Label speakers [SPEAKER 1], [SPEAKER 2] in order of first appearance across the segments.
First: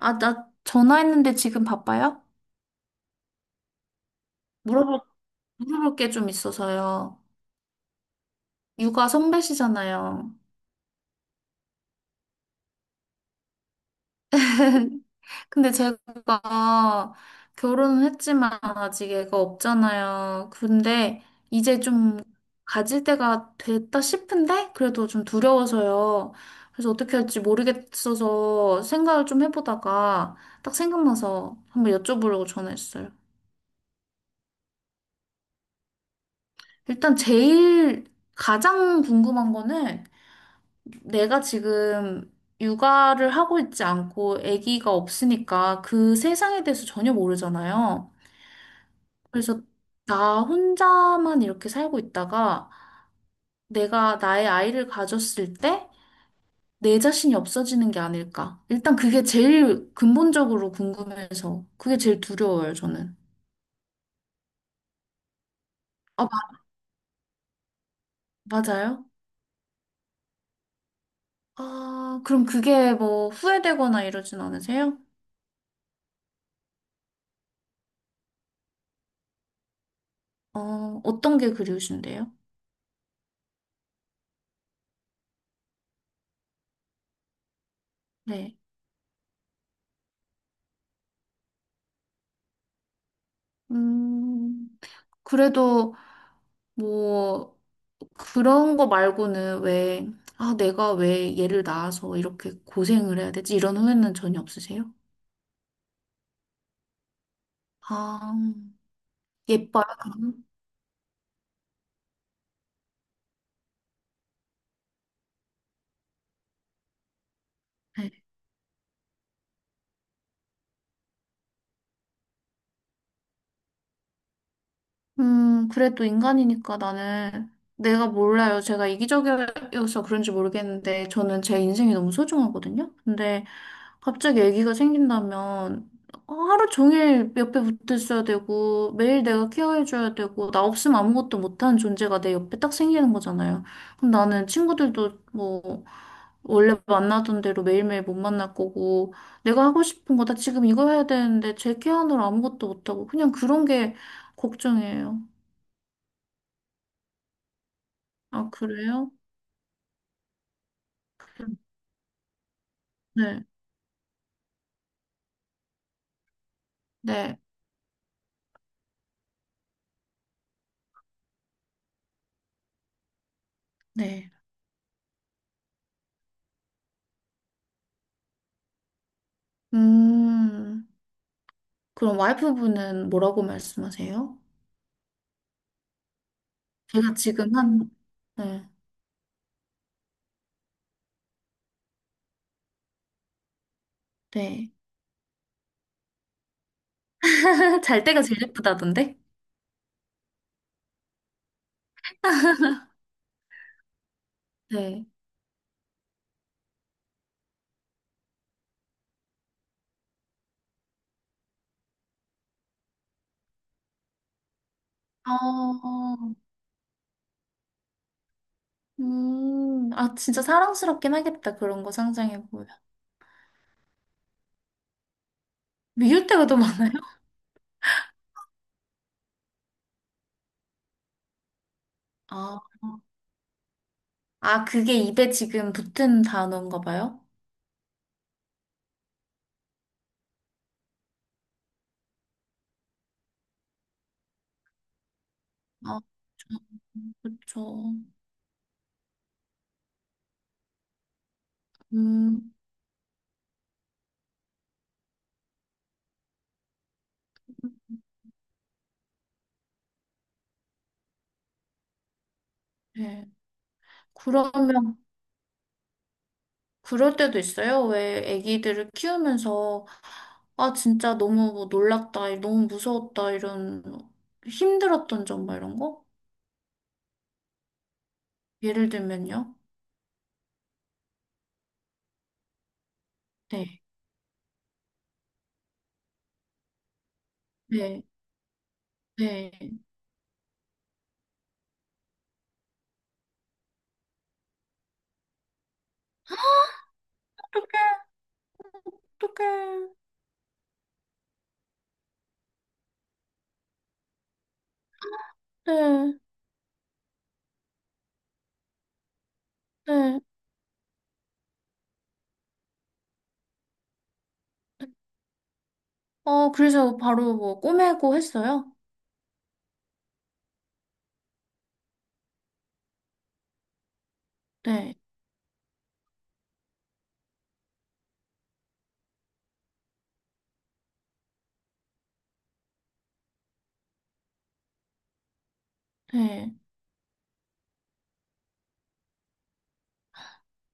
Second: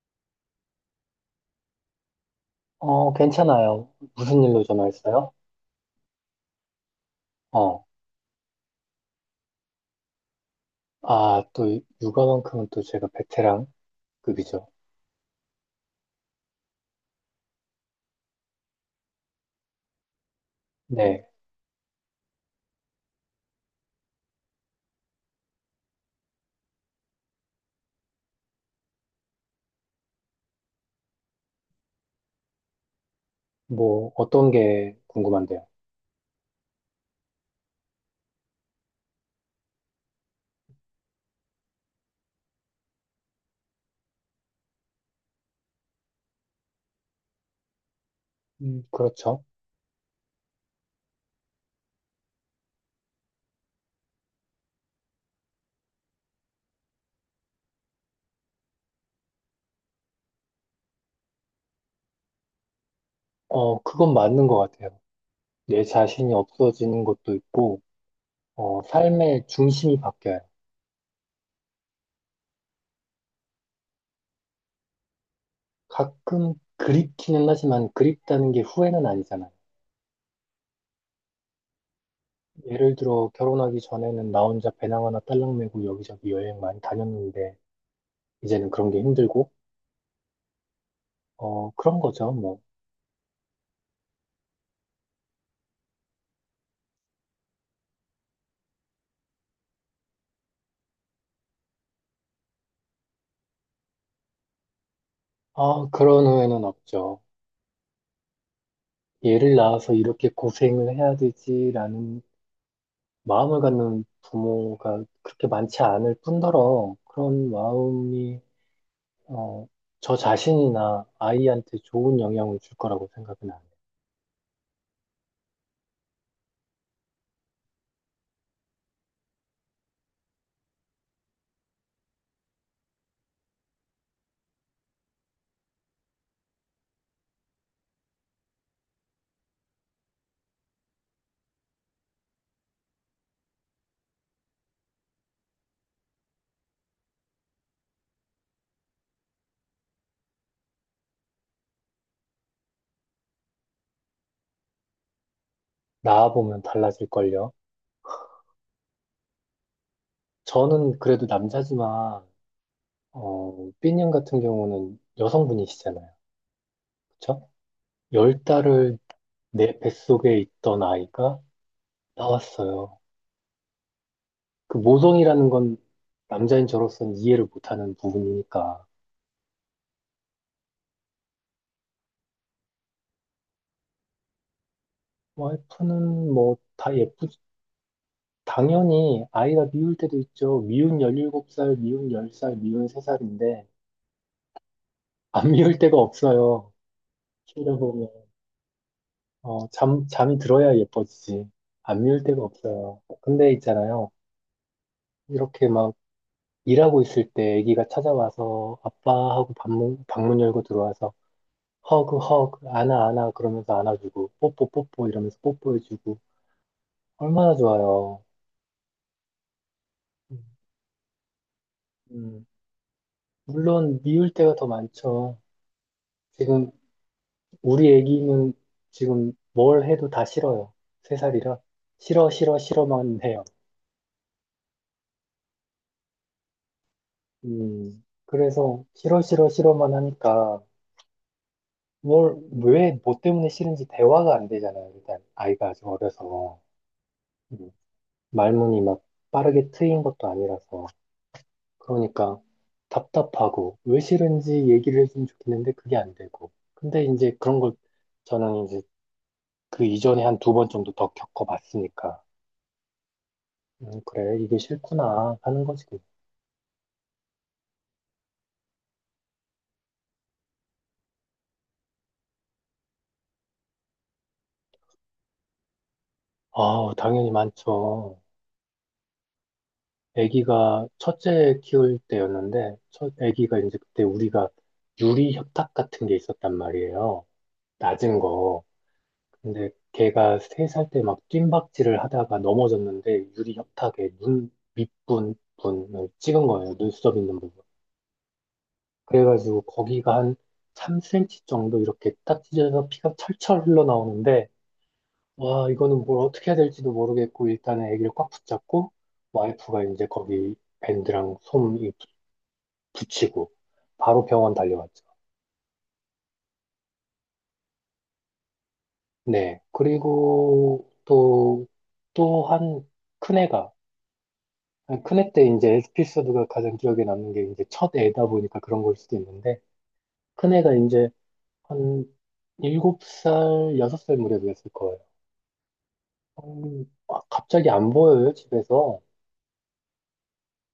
[SPEAKER 1] 아, 나 전화했는데 지금 바빠요?
[SPEAKER 2] 어, 괜찮아요. 무슨 일로
[SPEAKER 1] 물어볼, 어,
[SPEAKER 2] 전화했어요?
[SPEAKER 1] 물어볼 게 좀 있어서요.
[SPEAKER 2] 어,
[SPEAKER 1] 육아 선배시잖아요.
[SPEAKER 2] 아, 또 육아만큼은 또 제가 베테랑급이죠.
[SPEAKER 1] 근데 제가 결혼은 했지만 아직 애가 없잖아요. 근데
[SPEAKER 2] 네,
[SPEAKER 1] 이제 좀 가질 때가 됐다 싶은데 그래도 좀 두려워서요. 그래서 어떻게 할지 모르겠어서 생각을 좀 해보다가 딱 생각나서 한번 여쭤보려고 전화했어요.
[SPEAKER 2] 뭐 어떤 게 궁금한데요?
[SPEAKER 1] 일단 제일 가장 궁금한 거는 내가 지금 육아를 하고 있지 않고 아기가 없으니까 그 세상에 대해서 전혀 모르잖아요.
[SPEAKER 2] 그렇죠.
[SPEAKER 1] 그래서 나 혼자만 이렇게 살고 있다가 내가 나의 아이를 가졌을 때 내 자신이 없어지는 게 아닐까. 일단 그게 제일 근본적으로 궁금해서 그게 제일 두려워요, 저는.
[SPEAKER 2] 어, 그건 맞는 것 같아요. 내
[SPEAKER 1] 아,
[SPEAKER 2] 자신이 없어지는 것도 있고, 어,
[SPEAKER 1] 맞아요?
[SPEAKER 2] 삶의 중심이 바뀌어요.
[SPEAKER 1] 아, 그럼 그게 뭐 후회되거나 이러진 않으세요?
[SPEAKER 2] 가끔 그립기는 하지만 그립다는 게 후회는 아니잖아요.
[SPEAKER 1] 어, 어떤 게 그리우신데요?
[SPEAKER 2] 예를 들어 결혼하기 전에는 나 혼자 배낭 하나 딸랑 메고 여기저기 여행 많이 다녔는데
[SPEAKER 1] 네.
[SPEAKER 2] 이제는 그런 게 힘들고, 어, 그런 거죠, 뭐.
[SPEAKER 1] 음, 그래도 뭐, 그런 거 말고는 왜, 아, 내가 왜 얘를 낳아서 이렇게 고생을 해야 되지? 이런 후회는 전혀 없으세요?
[SPEAKER 2] 아, 그런 후회는 없죠.
[SPEAKER 1] 아,
[SPEAKER 2] 얘를
[SPEAKER 1] 예뻐요,
[SPEAKER 2] 낳아서 이렇게
[SPEAKER 1] 그럼?
[SPEAKER 2] 고생을 해야 되지라는 마음을 갖는 부모가 그렇게 많지 않을 뿐더러 그런
[SPEAKER 1] 네.
[SPEAKER 2] 마음이 어, 저 자신이나 아이한테 좋은 영향을 줄 거라고 생각은 안 해요.
[SPEAKER 1] 그래도 인간이니까 나는, 내가 몰라요. 제가 이기적이어서 그런지 모르겠는데, 저는 제 인생이 너무 소중하거든요? 근데, 갑자기 아기가 생긴다면 하루 종일 옆에 붙어 있어야 되고 매일 내가 케어해줘야 되고 나 없으면 아무것도 못하는 존재가 내 옆에 딱 생기는 거잖아요. 그럼 나는 친구들도 뭐 원래 만나던 대로 매일매일 못 만날 거고 내가 하고 싶은 거다 지금 이거 해야 되는데 제 케어하느라 아무것도 못하고 그냥 그런 게 걱정이에요.
[SPEAKER 2] 낳아보면 달라질걸요.
[SPEAKER 1] 아, 그래요?
[SPEAKER 2] 저는 그래도 남자지만
[SPEAKER 1] 네,
[SPEAKER 2] 어, 삐님 같은 경우는 여성분이시잖아요.
[SPEAKER 1] 네,
[SPEAKER 2] 그쵸? 10달을 내 뱃속에 있던 아이가 나왔어요.
[SPEAKER 1] 네.
[SPEAKER 2] 그 모성이라는 건 남자인 저로서는 이해를 못하는 부분이니까.
[SPEAKER 1] 음, 그럼 와이프분은 뭐라고 말씀하세요?
[SPEAKER 2] 와이프는 뭐 다
[SPEAKER 1] 제가
[SPEAKER 2] 예쁘,
[SPEAKER 1] 지금 한, 네.
[SPEAKER 2] 당연히 아이가 미울 때도 있죠. 미운 17살, 미운 10살, 미운 3살인데,
[SPEAKER 1] 네.
[SPEAKER 2] 안 미울 때가 없어요. 키우다
[SPEAKER 1] 잘
[SPEAKER 2] 보면.
[SPEAKER 1] 때가 제일 예쁘다던데?
[SPEAKER 2] 어, 잠이 들어야 예뻐지지. 안 미울 때가 없어요. 근데 있잖아요.
[SPEAKER 1] 네.
[SPEAKER 2] 이렇게 막 일하고 있을 때 아기가 찾아와서 아빠하고 방문 열고 들어와서 허그, 허그, 안아, 안아 그러면서 안아주고, 뽀뽀, 뽀뽀
[SPEAKER 1] 아,
[SPEAKER 2] 이러면서 뽀뽀해주고, 얼마나 좋아요.
[SPEAKER 1] 아, 진짜 사랑스럽긴 하겠다. 그런 거
[SPEAKER 2] 음,
[SPEAKER 1] 상상해보면.
[SPEAKER 2] 물론 미울 때가 더 많죠.
[SPEAKER 1] 미울 때가 더
[SPEAKER 2] 지금
[SPEAKER 1] 많아요?
[SPEAKER 2] 우리 애기는 지금 뭘 해도 다 싫어요. 3살이라 싫어 싫어
[SPEAKER 1] 아,
[SPEAKER 2] 싫어만 해요.
[SPEAKER 1] 아, 그게 입에 지금 붙은 단어인가 봐요?
[SPEAKER 2] 그래서 싫어 싫어 싫어만 하니까 뭘 왜 뭐 때문에 싫은지 대화가 안 되잖아요. 일단 아이가 아직
[SPEAKER 1] 아,
[SPEAKER 2] 어려서 음,
[SPEAKER 1] 그쵸.
[SPEAKER 2] 말문이 막 빠르게 트인 것도 아니라서 그러니까
[SPEAKER 1] 음,
[SPEAKER 2] 답답하고 왜 싫은지 얘기를 해주면 좋겠는데 그게 안 되고 근데 이제 그런 걸 저는 이제 그 이전에 한 두 번 정도 더 겪어봤으니까.
[SPEAKER 1] 네.
[SPEAKER 2] 그래, 이게
[SPEAKER 1] 그러면,
[SPEAKER 2] 싫구나 하는 거지.
[SPEAKER 1] 그럴 때도 있어요? 왜 아기들을 키우면서, 아, 진짜 너무 뭐 놀랐다, 너무 무서웠다, 이런, 힘들었던 점, 뭐 이런 거?
[SPEAKER 2] 아, 당연히 많죠.
[SPEAKER 1] 예를 들면요?
[SPEAKER 2] 아기가 첫째 키울 때였는데, 첫 아기가 이제
[SPEAKER 1] 네,
[SPEAKER 2] 그때 우리가 유리 협탁 같은 게 있었단 말이에요.
[SPEAKER 1] 네,
[SPEAKER 2] 낮은 거.
[SPEAKER 1] 네.
[SPEAKER 2] 근데 걔가 3살 때 막 뜀박질을 하다가 넘어졌는데 유리 협탁에 눈 밑부분을 찍은 거예요. 눈썹 있는 부분.
[SPEAKER 1] 어떡해, 어떡해.
[SPEAKER 2] 그래가지고 거기가 한 3cm 정도 이렇게 딱 찢어져서 피가 철철 흘러나오는데 와, 이거는
[SPEAKER 1] 네,
[SPEAKER 2] 뭘 어떻게 해야 될지도 모르겠고, 일단은 애기를 꽉 붙잡고, 와이프가 이제
[SPEAKER 1] 네.
[SPEAKER 2] 거기 밴드랑 붙이고, 바로 병원 달려왔죠.
[SPEAKER 1] 어, 그래서 바로 뭐 꼬매고 했어요?
[SPEAKER 2] 네. 그리고 또, 한 큰애가,
[SPEAKER 1] 네,
[SPEAKER 2] 큰애 때 이제 에피소드가 가장 기억에 남는 게 이제 첫 애다 보니까 그런 걸 수도 있는데, 큰애가 이제 한 7살, 6살 무렵이었을 거예요.
[SPEAKER 1] 네.
[SPEAKER 2] 아, 갑자기 안 보여요, 집에서.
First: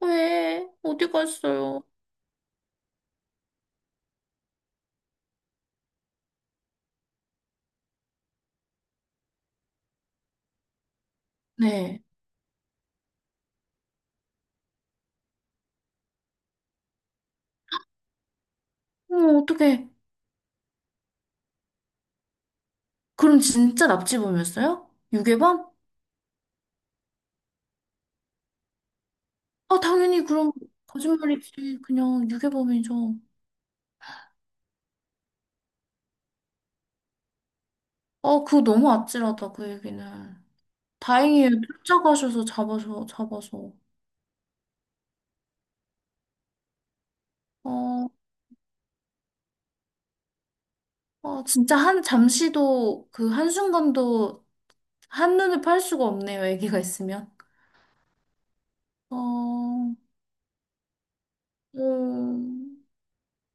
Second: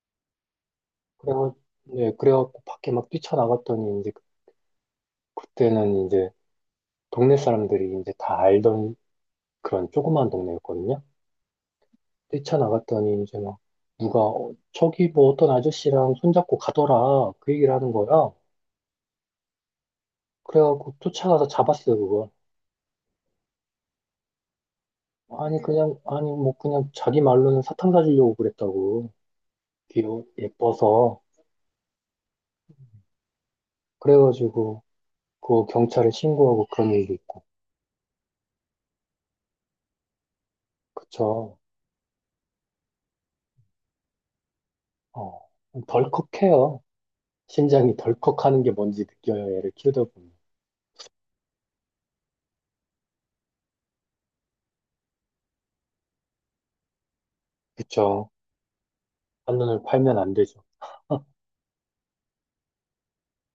[SPEAKER 1] 왜? 어디
[SPEAKER 2] 그래가
[SPEAKER 1] 갔어요?
[SPEAKER 2] 네, 그래갖고 밖에 막 뛰쳐나갔더니 이제 그때는 이제 동네 사람들이 이제 다 알던 그런 조그만 동네였거든요.
[SPEAKER 1] 네.
[SPEAKER 2] 뛰쳐나갔더니 이제 막 누가 어, 저기 뭐 어떤 아저씨랑 손잡고 가더라 그 얘기를 하는 거야.
[SPEAKER 1] 어, 어떡해.
[SPEAKER 2] 그래갖고 쫓아가서 잡았어요 그걸.
[SPEAKER 1] 그럼 진짜 납치범이었어요?
[SPEAKER 2] 아니
[SPEAKER 1] 유괴범?
[SPEAKER 2] 그냥 아니 뭐 그냥 자기 말로는 사탕 사주려고 그랬다고
[SPEAKER 1] 아,
[SPEAKER 2] 귀여
[SPEAKER 1] 당연히 그럼
[SPEAKER 2] 예뻐서
[SPEAKER 1] 거짓말이지. 그냥 유괴범이죠.
[SPEAKER 2] 그래가지고 그 경찰에 신고하고 그런 일도 있고
[SPEAKER 1] 아, 그거 너무 아찔하다, 그 얘기는. 다행이에요.
[SPEAKER 2] 그쵸.
[SPEAKER 1] 쫓아가셔서 잡아서.
[SPEAKER 2] 어 덜컥해요. 신장이
[SPEAKER 1] 어,
[SPEAKER 2] 덜컥하는 게 뭔지 느껴요 애를 키우다 보면.
[SPEAKER 1] 어, 진짜 한, 잠시도, 그 한순간도 한눈에 팔 수가 없네요, 아기가 있으면.
[SPEAKER 2] 그쵸. 반론을
[SPEAKER 1] 어,
[SPEAKER 2] 팔면 안 되죠.
[SPEAKER 1] 음,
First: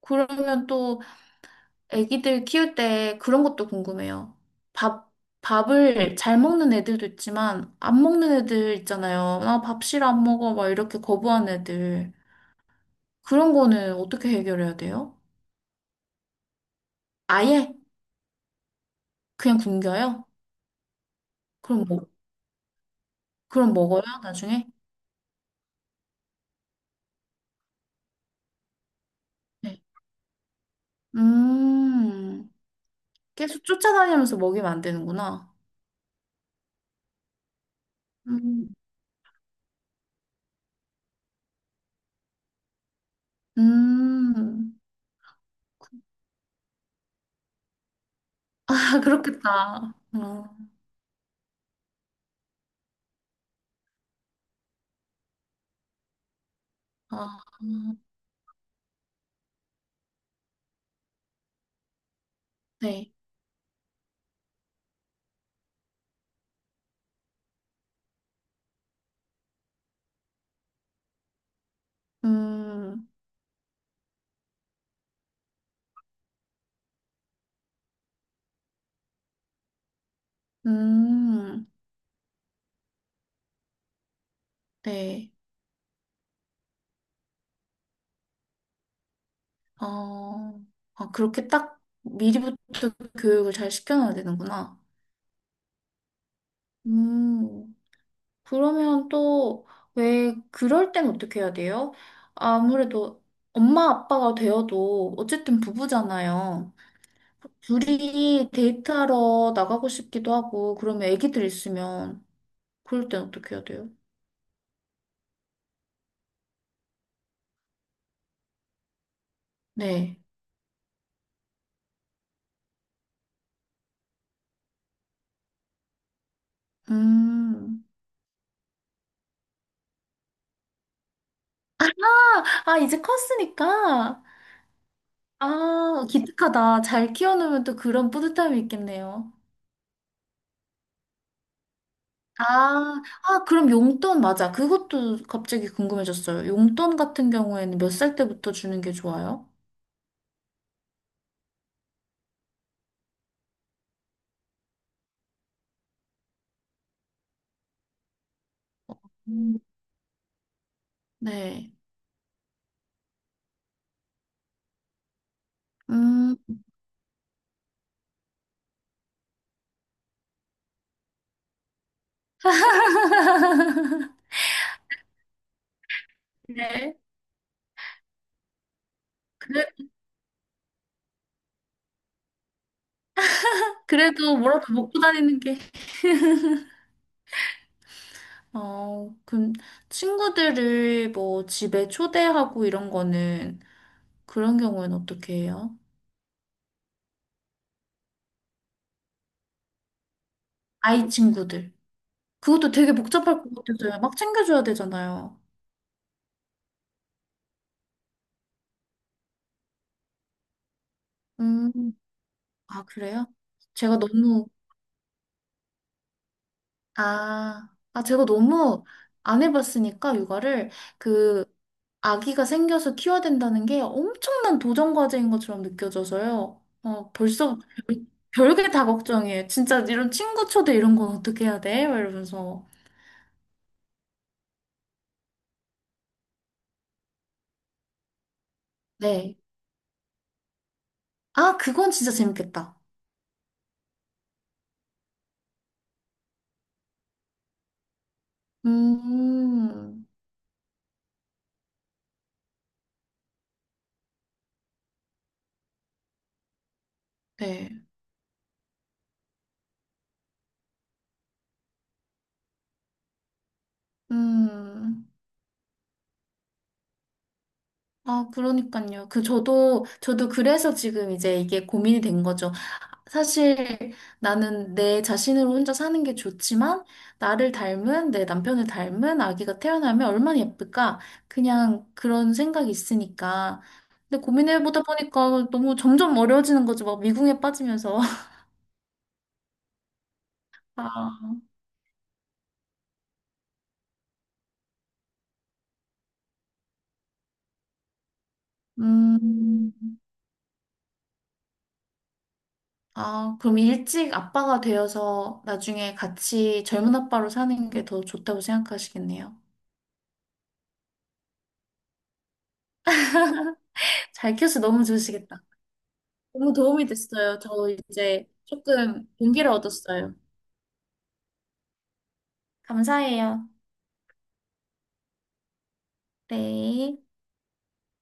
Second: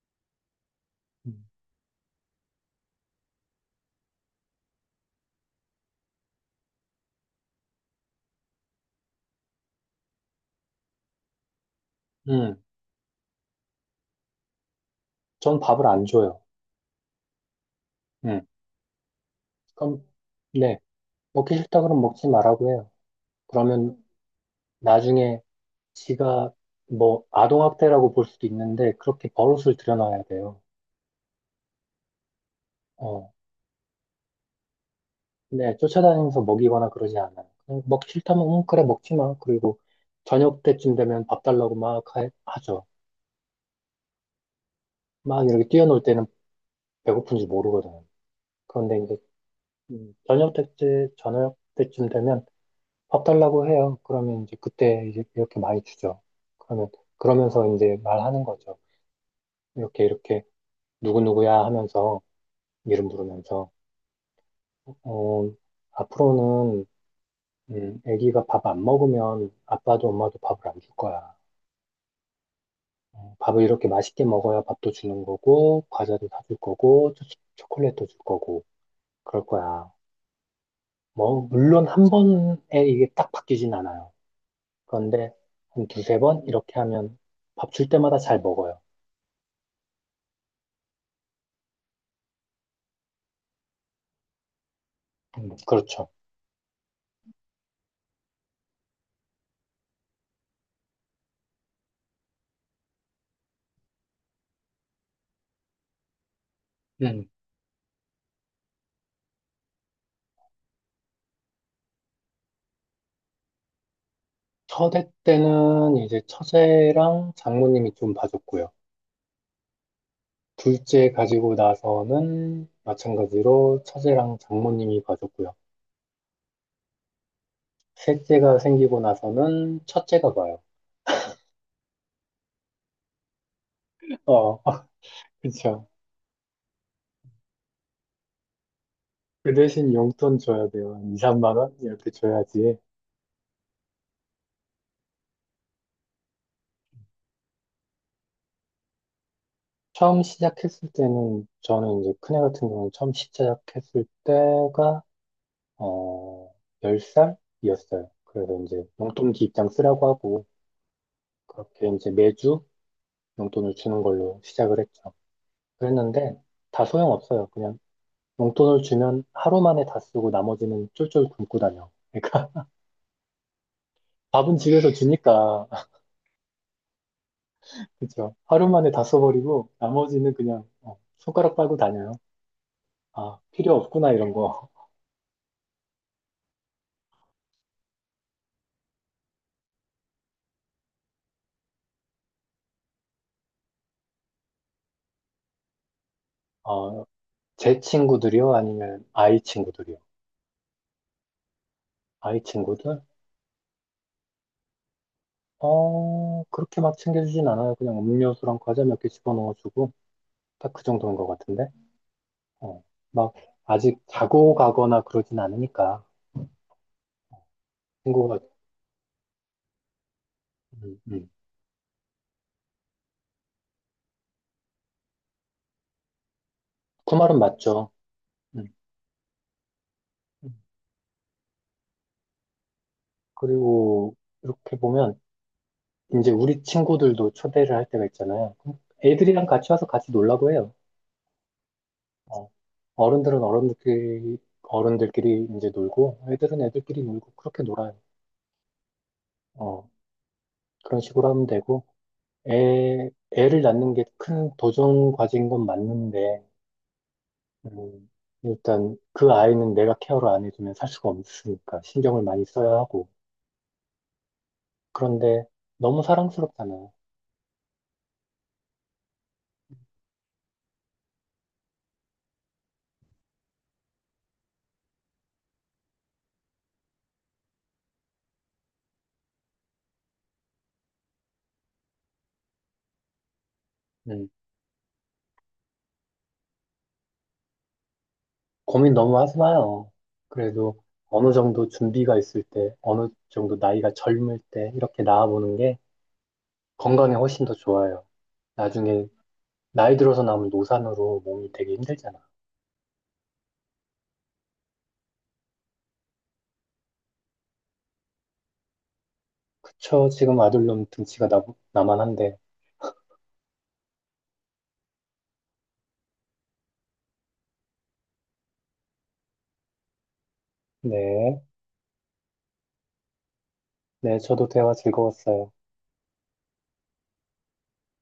[SPEAKER 1] 그러면 또
[SPEAKER 2] 음,
[SPEAKER 1] 아기들 키울 때 그런 것도 궁금해요. 밥, 밥을 잘 먹는 애들도 있지만 안 먹는 애들 있잖아요. 나 밥 싫어 안 먹어 막 이렇게 거부하는 애들.
[SPEAKER 2] 음,
[SPEAKER 1] 그런 거는 어떻게 해결해야 돼요?
[SPEAKER 2] 전 밥을 안 줘요.
[SPEAKER 1] 아예
[SPEAKER 2] 음,
[SPEAKER 1] 그냥
[SPEAKER 2] 그럼,
[SPEAKER 1] 굶겨요?
[SPEAKER 2] 네, 먹기 싫다
[SPEAKER 1] 그럼
[SPEAKER 2] 그러면
[SPEAKER 1] 먹,
[SPEAKER 2] 먹지 말라고 해요.
[SPEAKER 1] 그럼 먹어요,
[SPEAKER 2] 그러면
[SPEAKER 1] 나중에?
[SPEAKER 2] 나중에 지가 뭐 아동학대라고 볼 수도 있는데 그렇게 버릇을
[SPEAKER 1] 네.
[SPEAKER 2] 들여놔야 돼요.
[SPEAKER 1] 음,
[SPEAKER 2] 어,
[SPEAKER 1] 계속 쫓아다니면서 먹이면 안 되는구나.
[SPEAKER 2] 네, 쫓아다니면서 먹이거나 그러지 않아요. 그냥 먹기 싫다면, 응,
[SPEAKER 1] 음.
[SPEAKER 2] 그래, 먹지 마. 그리고 저녁 때쯤 되면 밥 달라고 막 하죠.
[SPEAKER 1] 음.
[SPEAKER 2] 막 이렇게 뛰어놀 때는 배고픈지 모르거든요. 그런데
[SPEAKER 1] 아,
[SPEAKER 2] 이제
[SPEAKER 1] 그렇겠다.
[SPEAKER 2] 저녁
[SPEAKER 1] 어,
[SPEAKER 2] 때쯤, 저녁 때쯤 되면 밥 달라고 해요. 그러면 이제 그때 이제 이렇게 많이 주죠. 그러면,
[SPEAKER 1] 아,
[SPEAKER 2] 그러면서 이제 말하는 거죠. 이렇게, 이렇게, 누구누구야 하면서 이름
[SPEAKER 1] 네.
[SPEAKER 2] 부르면서, 어, 앞으로는, 애기가 밥 안 먹으면 아빠도 엄마도 밥을 안 줄 거야.
[SPEAKER 1] 음,
[SPEAKER 2] 어, 밥을 이렇게 맛있게 먹어야 밥도 주는 거고, 과자도 사줄 거고, 초콜릿도 줄 거고, 그럴 거야. 뭐,
[SPEAKER 1] 음,
[SPEAKER 2] 물론 한 번에 이게 딱 바뀌진 않아요.
[SPEAKER 1] 네.
[SPEAKER 2] 그런데 한 두세 번 이렇게 하면 밥 줄 때마다 잘 먹어요.
[SPEAKER 1] 어, 아, 그렇게 딱 미리부터 교육을 잘 시켜놔야 되는구나.
[SPEAKER 2] 그렇죠.
[SPEAKER 1] 음, 그러면 또 왜 그럴 땐 어떻게 해야 돼요? 아무래도 엄마 아빠가 되어도 어쨌든 부부잖아요.
[SPEAKER 2] 음.
[SPEAKER 1] 둘이 데이트하러 나가고 싶기도 하고, 그러면 애기들 있으면 그럴 땐 어떻게 해야 돼요?
[SPEAKER 2] 첫애 때는 이제 처제랑 장모님이 좀 봐줬고요.
[SPEAKER 1] 네.
[SPEAKER 2] 둘째 가지고 나서는 마찬가지로 처제랑 장모님이 봐줬고요.
[SPEAKER 1] 음.
[SPEAKER 2] 셋째가 생기고 나서는 첫째가 봐요.
[SPEAKER 1] 아, 이제 컸으니까.
[SPEAKER 2] 어, 그쵸.
[SPEAKER 1] 아, 기특하다. 잘 키워놓으면 또 그런 뿌듯함이 있겠네요.
[SPEAKER 2] 그 대신 용돈 줘야 돼요. 한 2, 3만 원? 이렇게 줘야지.
[SPEAKER 1] 아, 아, 그럼 용돈 맞아. 그것도 갑자기 궁금해졌어요. 용돈 같은 경우에는 몇 살 때부터 주는 게 좋아요?
[SPEAKER 2] 처음 시작했을 때는, 저는 이제 큰애 같은 경우는 처음 시작했을 때가, 어, 10살이었어요. 그래서 이제 용돈기
[SPEAKER 1] 음.
[SPEAKER 2] 입장 쓰라고 하고,
[SPEAKER 1] 네.
[SPEAKER 2] 그렇게 이제 매주 용돈을 주는 걸로 시작을 했죠.
[SPEAKER 1] 음,
[SPEAKER 2] 그랬는데 다 소용없어요. 그냥 용돈을 주면 하루 만에 다 쓰고 나머지는 쫄쫄 굶고 다녀. 그러니까 밥은 집에서 주니까
[SPEAKER 1] 네.
[SPEAKER 2] 그 하루 만에 다
[SPEAKER 1] 그래,
[SPEAKER 2] 써버리고 나머지는 그냥 어, 손가락 빨고 다녀요. 아, 필요 없구나 이런
[SPEAKER 1] 그래도
[SPEAKER 2] 거.
[SPEAKER 1] 뭐라도 먹고 다니는 게. 어, 그럼 친구들을 뭐 집에 초대하고 이런 거는 그런 경우에는 어떻게 해요?
[SPEAKER 2] 어, 제 친구들이요? 아니면 아이 친구들이요?
[SPEAKER 1] 아이 친구들.
[SPEAKER 2] 아이
[SPEAKER 1] 그것도 되게
[SPEAKER 2] 친구들?
[SPEAKER 1] 복잡할 것 같아서요. 막 챙겨줘야 되잖아요.
[SPEAKER 2] 어, 그렇게 막 챙겨주진 않아요. 그냥 음료수랑 과자 몇 개 집어넣어주고 딱 그 정도인 것 같은데.
[SPEAKER 1] 음,
[SPEAKER 2] 어,
[SPEAKER 1] 아, 그래요?
[SPEAKER 2] 막
[SPEAKER 1] 제가
[SPEAKER 2] 아직
[SPEAKER 1] 너무,
[SPEAKER 2] 자고 가거나 그러진 않으니까
[SPEAKER 1] 제가
[SPEAKER 2] 친구가
[SPEAKER 1] 너무 안 해봤으니까, 육아를.
[SPEAKER 2] 음, 음.
[SPEAKER 1] 그, 아기가 생겨서 키워야 된다는 게 엄청난 도전 과제인 것처럼 느껴져서요. 어,
[SPEAKER 2] 그 말은
[SPEAKER 1] 벌써
[SPEAKER 2] 맞죠.
[SPEAKER 1] 별-
[SPEAKER 2] 음.
[SPEAKER 1] 별게 다 걱정이에요. 진짜 이런 친구
[SPEAKER 2] 음.
[SPEAKER 1] 초대 이런 건 어떻게 해야 돼? 막 이러면서.
[SPEAKER 2] 그리고 이렇게 보면 이제 우리 친구들도 초대를 할 때가 있잖아요. 그럼
[SPEAKER 1] 네.
[SPEAKER 2] 애들이랑 같이 와서 같이 놀라고 해요.
[SPEAKER 1] 아, 그건 진짜
[SPEAKER 2] 어,
[SPEAKER 1] 재밌겠다.
[SPEAKER 2] 어른들은 어른들끼리 이제 놀고 애들은 애들끼리 놀고 그렇게 놀아요. 어,
[SPEAKER 1] 음,
[SPEAKER 2] 그런 식으로 하면 되고 애 애를 낳는 게 큰 도전 과제인 건 맞는데
[SPEAKER 1] 네.
[SPEAKER 2] 음, 일단 그 아이는 내가 케어를 안 해주면 살 수가 없으니까 신경을 많이 써야 하고.
[SPEAKER 1] 음.
[SPEAKER 2] 그런데 너무 사랑스럽잖아.
[SPEAKER 1] 아, 그러니까요. 저도 그래서 지금 이제 이게 고민이 된 거죠. 사실 나는 내 자신으로 혼자 사는 게 좋지만, 나를 닮은, 내 남편을 닮은 아기가 태어나면 얼마나 예쁠까? 그냥 그런 생각이 있으니까. 근데
[SPEAKER 2] 음,
[SPEAKER 1] 고민해보다 보니까 너무 점점 어려워지는 거죠. 막 미궁에 빠지면서.
[SPEAKER 2] 고민 너무 하지 마요. 그래도 어느
[SPEAKER 1] 아,
[SPEAKER 2] 정도 준비가 있을 때, 어느 정도 나이가 젊을 때 이렇게 나아보는 게 건강에 훨씬 더 좋아요. 나중에
[SPEAKER 1] 음,
[SPEAKER 2] 나이 들어서 남은 노산으로 몸이 되게 힘들잖아.
[SPEAKER 1] 아, 그럼 일찍 아빠가 되어서 나중에 같이 젊은 아빠로 사는 게 더 좋다고 생각하시겠네요.
[SPEAKER 2] 그쵸? 지금 아들놈 등치가 나만한데.
[SPEAKER 1] 잘 키워서 너무 좋으시겠다. 너무 도움이 됐어요. 저 이제 조금 용기를 얻었어요.
[SPEAKER 2] 네.
[SPEAKER 1] 감사해요.
[SPEAKER 2] 네, 저도 대화 즐거웠어요.
[SPEAKER 1] 네.